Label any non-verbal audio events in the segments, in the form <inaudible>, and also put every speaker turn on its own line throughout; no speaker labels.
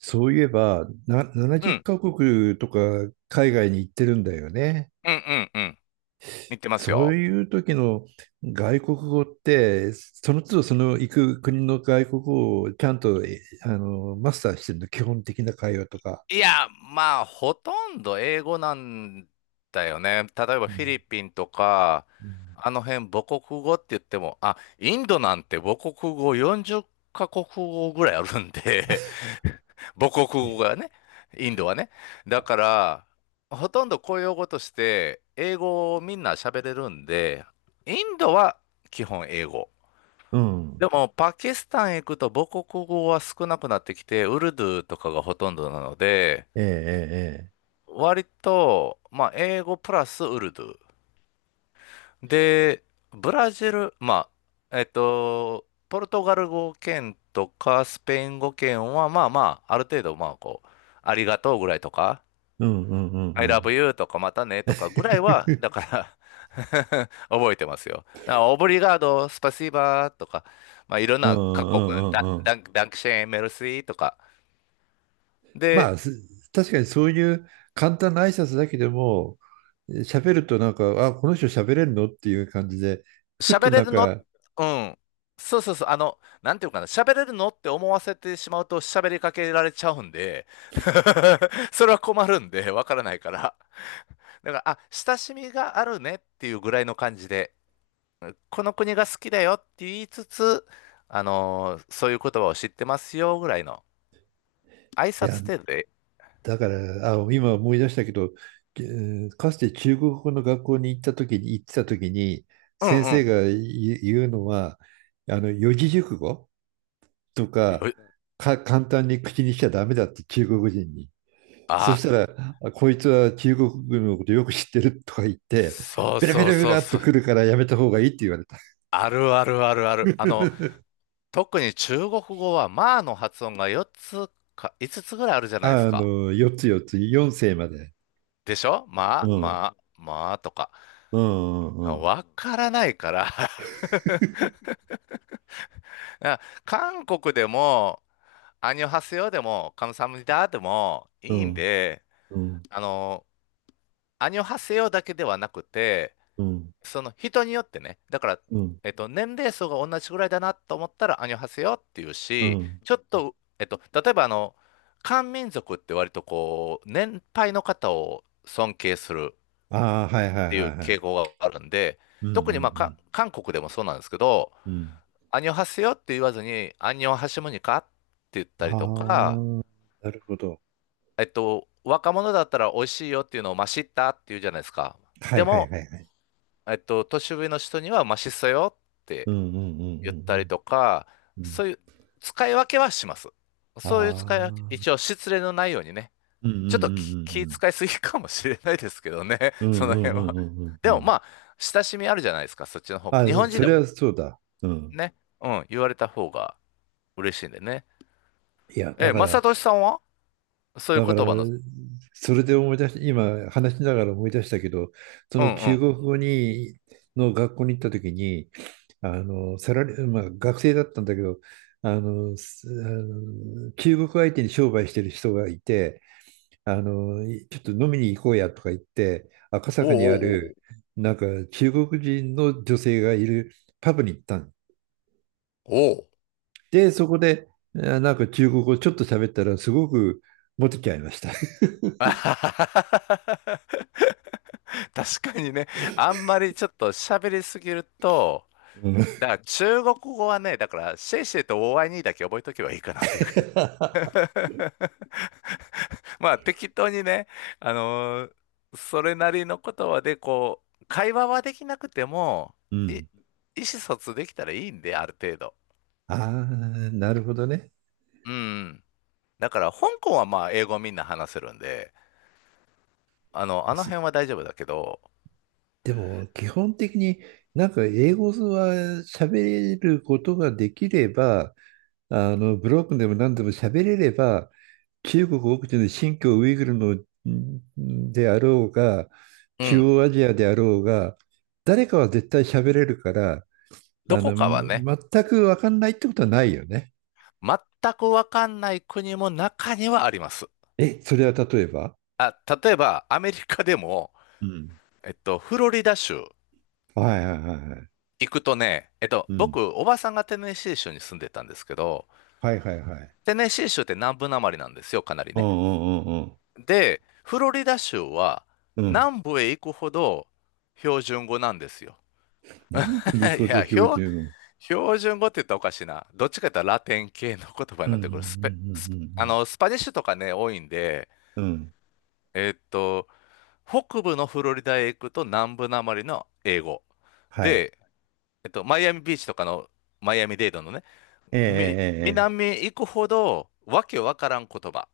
そういえば、
う
70
ん、
カ国とか海外に行ってるんだよね。
うん、うん、うん。似てます
そう
よ。
いう時の外国語って、その都度その行く国の外国語をちゃんと、えあの、マスターしてるの？基本的な会話とか。
いや、まあ、ほとんど英語なんだよね。例えば
う
フィリ
ん
ピンとか、
うん
あの辺母国語って言っても、インドなんて母国語40カ国語ぐらいあるんで、<laughs> 母国語が
え
ね、インドはね。だから、ほとんど公用語として、英語をみんな喋れるんで、インドは基本英語。
うん。
でも、パキスタン行くと母国語は少なくなってきて、ウルドゥーとかがほとんどなので、
ええ、ええ、ええ、
割と、まあ、英語プラスウルドゥー。で、ブラジル、まあ、ポルトガル語圏とかスペイン語圏は、まあまあ、ある程度、まあ、こう、ありがとうぐらいとか、
うんうんうん
I
う
love
ん。
you とかまたねとかぐらいは、だ
<laughs>
から <laughs> 覚えてますよ。だからオブリガード、スパシーバーとか、まあ、いろん
うん
な各
う
国の
んうんうん。
ダンクシェーン、メルシーとか。
ま
で、
あ、す確かにそういう簡単な挨拶だけでも、喋るとなんか、あ、この人喋れるのっていう感じで、ふっと
喋れ
なん
るの、
か。
うん。そうそうそう、あの、なんていうかな、喋れるのって思わせてしまうと喋りかけられちゃうんで、<laughs> それは困るんで、わからないから。だから、あ、親しみがあるねっていうぐらいの感じで。この国が好きだよって言いつつ、そういう言葉を知ってますよぐらいの挨
いや、
拶程度で、
だから、あ、今思い出したけど、かつて中国語の学校に行った時に、
う
先
んう
生
ん。
が言うのは、あの、四字熟語とか、
よ
簡単に口にしちゃダメだって中国人に。そ
あ
したら、あこいつは中国軍のことよく知ってるとか言って、
そう
ベラベ
そう
ラベ
そ
ラ
う
っと
そう。
来るからやめた方がいいって言われた。
あるあるあるある。あの、
<laughs>
特に中国語は、まあの発音が4つか5つつぐらいあるじゃないです
あ
か。
の、4つ、4つ、4世まで。
でしょ
う
まあ、
ん、
まあ、まあとか。
うん、うん
わからないから <laughs> 韓国でも、アンニョハセヨでも、カムサハムニダでも
う
いいん
ん、
で、
うん、うん、
あの、アニョハセヨだけではなくて、その人によってね、だから、
うん、
年齢層が同じぐらいだなと思ったら、アニョハセヨっていう
う
し、
ん。
ちょっと、例えばあの、漢民族って割とこう、年配の方を尊敬するっ
ああ、はいはい
て
は
いう
いは
傾向
い。
があるんで、
うん、う
特にまあ、
ん、
韓国でもそうなんですけど、
うん、うん。
アニョハセヨって言わずに、アニョハシムニカって言ったり
あ
とか、
あ、なるほど。
若者だったら美味しいよっていうのを、まあ、知ったっていうじゃないですか。
は
で
いはい
も、
はいはい。
年上の人にはマシっそよっ
う
て
ん、うん、
言っ
う
たり
ん、
とか、
うん、うん。うん、
そういう使い分けはします。
あ
そういう使い分け、一応
あ、
失礼のないようにね。
うん、うん、う
ちょっと気
ん、
使いすぎかもしれないですけどね、
う
<laughs> そ
ん、う
の
ん、
辺
うん、
は。
うん、うん、うん。
で
う
も
ん、
まあ、親しみあるじゃないですか、そっちの方が。
あ、
日本人
そ
でも
れはそうだ。うん。
ね、うん、言われた方が嬉しいんでね。
いや、だ
え、
か
正
ら、
俊さんはそういう
だから、
言葉の、
それで思い出し、今話しながら思い出したけど、そ
うん
の
う
中
ん。
国語に、の学校に行った時に、あの、サラリー、まあ学生だったんだけど、あの、あの中国相手に商売してる人がいて、あの、ちょっと飲みに行こうやとか言って、赤
お
坂にあ
うおうお
る、
う
なんか中国人の女性がいるパブに行ったん
おう。おう
で、そこで、あなんか中国語ちょっと喋ったら、すごくモテちゃいました。<laughs>
あははははは <laughs> 確かにね、あんまりちょっと喋りすぎると、
うん。
だから中国語はね、だからシェイシェイとオーアイニーだけ覚えとけばいいかなっていうか
<laughs>
<laughs> まあ適当にね、あのーそれなりの言葉でこう、会話はできなくても、
う
意
ん。
思疎通できたらいいんで、ある程度。
<laughs> ああ、なるほどね。
うん。だから香港はまあ英語みんな話せるんで、あの
す
辺は大丈夫だけど、
でも、基本的になんか英語は喋ることができれば、あの、ブロックでも何でも喋れれば、中国奥地の新疆ウイグルのんであろうが、
う
中
ん。
央アジアであろうが、誰かは絶対喋れるから、
ど
あ
こか
の、
はね、
全く分かんないってことはないよね。
全くわかんない国も中にはあります。
え、それは例えば、
あ、例えばアメリカでも、
うん。
フロリダ州
はいはいはいはい。
行くとね、
うん。
僕、おばさんがテネシー州に住んでたんですけど、
はいはいはい。
テネシー州って南部なまりなんですよ、かなり
うん
ね。
うんうん
で、フロリダ州は
うん。うん。
南部へ行くほど標準語なんですよ。
南部に行く
<laughs> い
こと
や、
標準語。
標準語って言ったらおかしいな。どっちかというとラテン系の言葉
う
に
ん
な
う
っ
んう
てくる。スペ、スあの、
ん
スパニッシュとかね、多いんで、
うんうんうん。うん。
えっと、北部のフロリダへ行くと南部なまりの英語。
はい。
で、マイアミビーチとかのマイアミデイドのね、
えええええ
南
え。
へ行くほど、わけわからん言葉。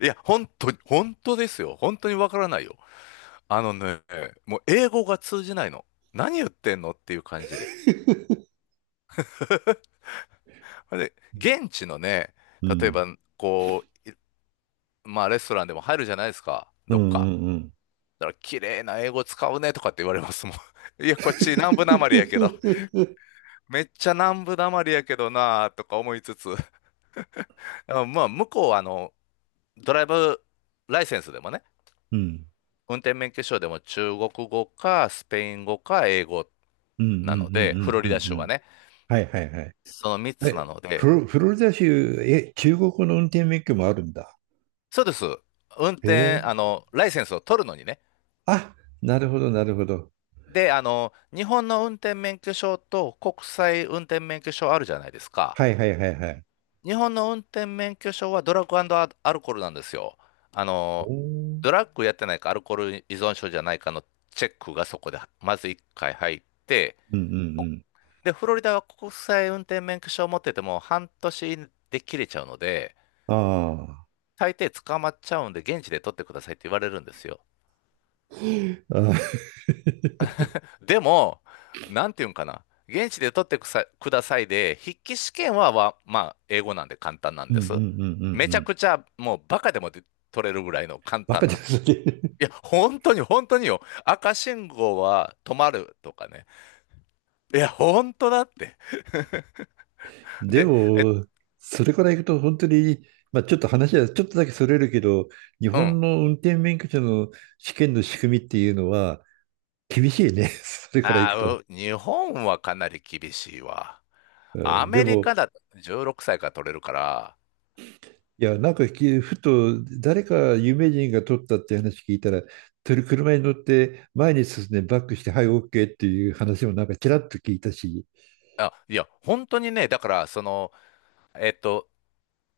いや、本当に、本当ですよ。本当にわからないよ。あのね、もう英語が通じないの。何言ってんのっていう感じで。<laughs> で、現地のね、
う
例え
ん。
ば、こう、まあ、レストランでも入るじゃないですか、
うん
ど
う
っか。
んうん。
だから、綺麗な英語使うねとかって言われますもん。<laughs> いや、こっち南部なまりやけど、めっちゃ南部なまりやけどなとか思いつつ、あまあ、向こうは、あの、ドライブライセンスでもね、
うん。
運転免許証でも中国語かスペイン語か英語
うんうんうんう
なので、フ
ん
ロ
う
リダ
ん
州
う
は
ん。
ね、
はいはいはい。
その3つな
え、
ので、
フロリダ州、え、中国の運転免許もあるんだ。
そうです。運
へ
転、あ
え。
の、ライセンスを取るのにね。
あ、なるほどなるほど。
で、あの、日本の運転免許証と国際運転免許証あるじゃないですか。
はいはいはいはい。
日本の運転免許証はドラッグアルコールなんですよ。あ
お
の、
ー、
ドラッグやってないかアルコール依存症じゃないかのチェックがそこでまず1回入って、
うんう
国
ん
で、フロリダは国際運転免許証を持ってても半年で切れちゃうので、
うん。あ
大抵捕まっちゃうんで、現地で取ってくださいって言われるんですよ。
あ。あー。
でも、なんていうんかな。現地で取ってくさくださいで、筆記試験は、まあ、英語なんで簡単な
<laughs>
ん
うん
で
うんうんうん
す。め
う
ちゃ
ん。
くちゃ、もうバカでもで取れるぐらいの簡
バカ
単
で
な。
すね。
いや、本当に本当によ。赤信号は止まるとかね。いや、本当だって。
で
で、え、
も、それからいくと本当に、まあ、ちょっと話はちょっとだけそれるけど、日
うん。
本の運転免許証の試験の仕組みっていうのは厳しいね、<laughs> それからい
あ
く
あ、
と。
日本はかなり厳しいわ。
う
ア
ん、で
メリ
も、
カだと16歳から取れるから、
いや、なんかふと誰か有名人が取ったって話聞いたら、とり車に乗って前に進んでバックして、はい、OK っていう話もなんかちらっと聞いたし。
あ、いや、本当にね、だから、その、えっと、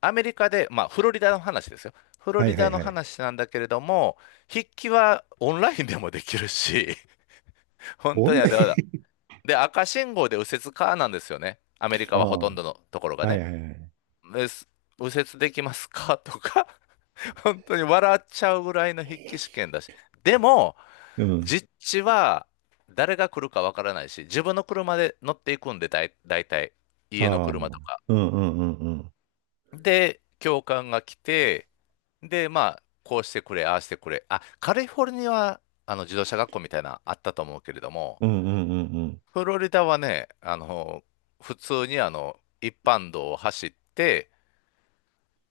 アメリカで、まあ、フロリダの話ですよ。フロ
はい
リ
はい
ダの
はい。
話なんだけれども、筆記はオンラインでもできるし、<laughs> 本
オ
当
ン
にあ
ラ
の、
イ
だから
ン。
で、赤信号で右折かなんですよね。アメリ
あ
カはほ
あ、は
とんどのところ
い
が
はい
ね。
はい。
です右折できますかとか本当に笑っちゃうぐらいの筆記試験だし。でも、
うん。
実地は誰が来るかわからないし、自分の車で乗っていくんで、たい家の
はあ。うん
車とか。
うんうんうん。
で、教官が来て、で、まあ、こうしてくれ、ああしてくれ。あ、カリフォルニアはあの自動車学校みたいなのあったと思うけれども、
うんうんうんうん。
フロリダはね、あの、普通にあの、一般道を走って、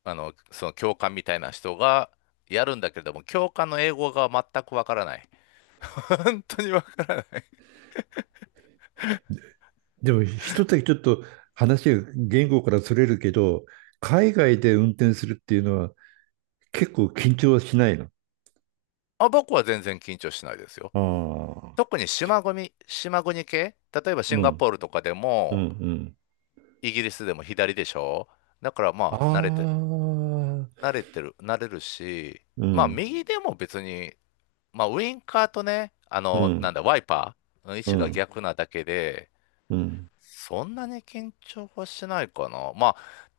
あの、その教官みたいな人がやるんだけれども、教官の英語が全くわからない。本当にわからない。
でも一つだけちょっと話が言語からそれるけど、海外で運転するっていうのは結構緊張はしないの？
あ、僕は全然緊張しないですよ。
ああ、
特に島国、島国系、例えば
う
シンガポ
ん、
ールとかで
うん、
も、
うん。
イギリスでも左でしょだから
あ
まあ、
あ、
慣れてる、慣れるし、
う
まあ、
ん、
右でも別に、まあ、ウインカーとね、あ
う
の、な
ん、
んだ、ワイパーの位
う
置
ん、う
が
ん、
逆なだけで、
うん、うん、
そんなに緊張はしないかな。まあ、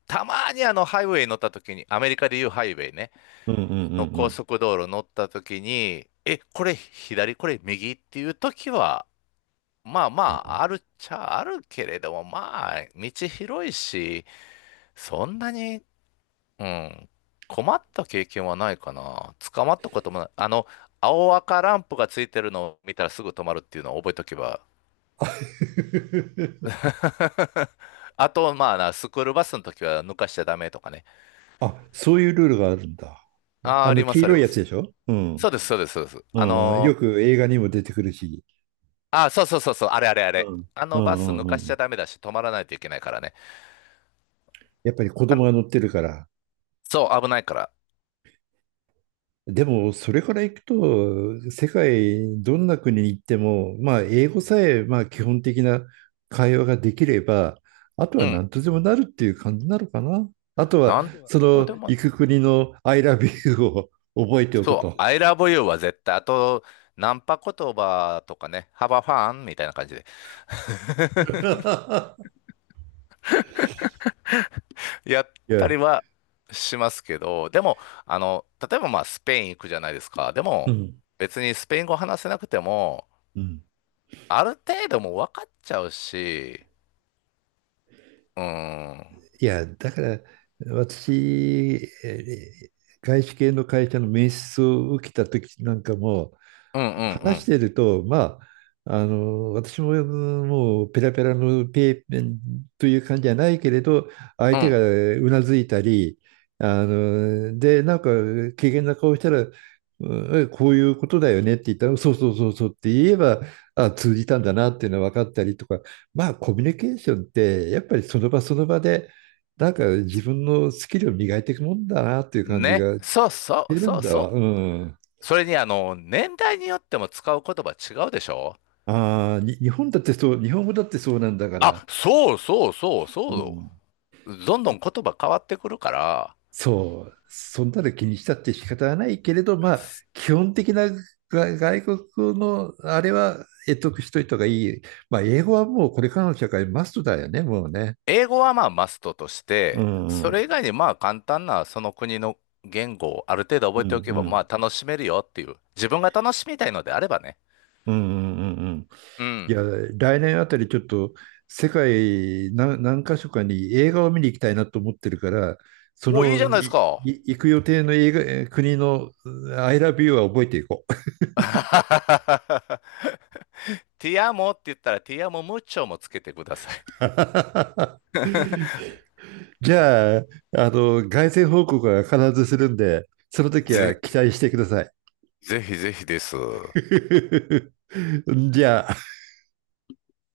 たまにあの、ハイウェイ乗った時に、アメリカでいうハイウェイね。
うんう
の高
ん。
速道路乗った時に、え、これ左、これ右っていう時は、まあま
あー。
あ、あるっちゃあるけれども、まあ、道広いし、そんなに、うん、困った経験はないかな。捕まったこともない。あの、青赤ランプがついてるのを見たらすぐ止まるっていうのを覚えとけば。
<laughs>
<laughs> あと、まあな、スクールバスの時は抜かしちゃダメとかね。
あ、そういうルールがあるんだ。
あー、
あ
あり
の
ま
黄
す、あり
色い
ま
やつ
す。
でしょ？う
そ
ん、
うです、そうです、そうです。
うん、うん。よく映画にも出てくるし。
あ、そうそうそうそう、あれあれあ
う
れ。
ん、
あ
う
のバス
ん、
抜
うん、う
かしち
ん。
ゃダメだし、止まらないといけないからね。
やっぱり子
あ、
供が乗ってるから。
そう、危ないから。
でも、それから行くと、世界どんな国に行っても、まあ、英語さえ、まあ、基本的な会話ができれば、あとは
うん。
何とでもなるっていう感じなのかな。あとは、
なん
そ
とで
の
も、
行く国の I love you を覚えておく
そう、
と。
I love you は絶対、あと、ナンパ言葉とかね、ハバファンみたいな感じで、
<laughs>
やっ
いや、
たりはしますけど、でも、あの、例えばまあ、スペイン行くじゃないですか。で
う
も、
ん、
別にスペイン語話せなくても、
うん。
ある程度もう分かっちゃうし、うん、うん
いや、だから、私、えー外資系の会社の面接を受けた時なんかも、
うんう
話し
ん、
てると、まあ、あの、私も、もうペラペラのペーペンという感じじゃないけれど、相手が
う
うなずいたり、あの、で、なんか、怪げな顔したら、うんえこういうことだよねって言ったら、そうそうそうそうって言えば、あ、通じたんだなっていうのは分かったりとか、まあ、コミュニケーションって、やっぱりその場その場で、なんか自分のスキルを磨いていくもんだなっていう
ん。
感じ
ね、
がし
そうそ
て
う、
る
そ
ん
う
だわ。
そ
う
う、
ん。
それにあの、年代によっても使う言葉違うでしょ
ああ、日本だってそう、日本語だってそうなんだから、
あ、そうそうそう
う
そ
ん、
う。どんどん言葉変わってくるから、
そう、そんなの気にしたって仕方はないけれど、まあ、
す
基本的な外国のあれは得しといた方がいい。まあ、英語はもうこれからの社会マストだよね、もうね。
英語はまあマストとし
う
て、
んう
そ
ん。
れ以外にまあ簡単なその国の言語をある程度
う
覚えてお
ん
け
う
ばま
ん
あ楽しめるよっていう。自分が楽しみたいのであればね。
うんうんうんうん。
う
い
ん。
や、来年あたりちょっと世界何箇所かに映画を見に行きたいなと思ってるから、そ
お、いいじゃ
の
ないです
い
か。
い行く予定の映画国のI love you は覚えていこう。
<laughs> ティアモって言ったらティアモムッチョもつけてください。
<laughs> じゃあ、あの、凱旋報告は必ずするんで、その時は
ぜ、
期待してください。
ぜひぜひです。
<laughs> じゃあ。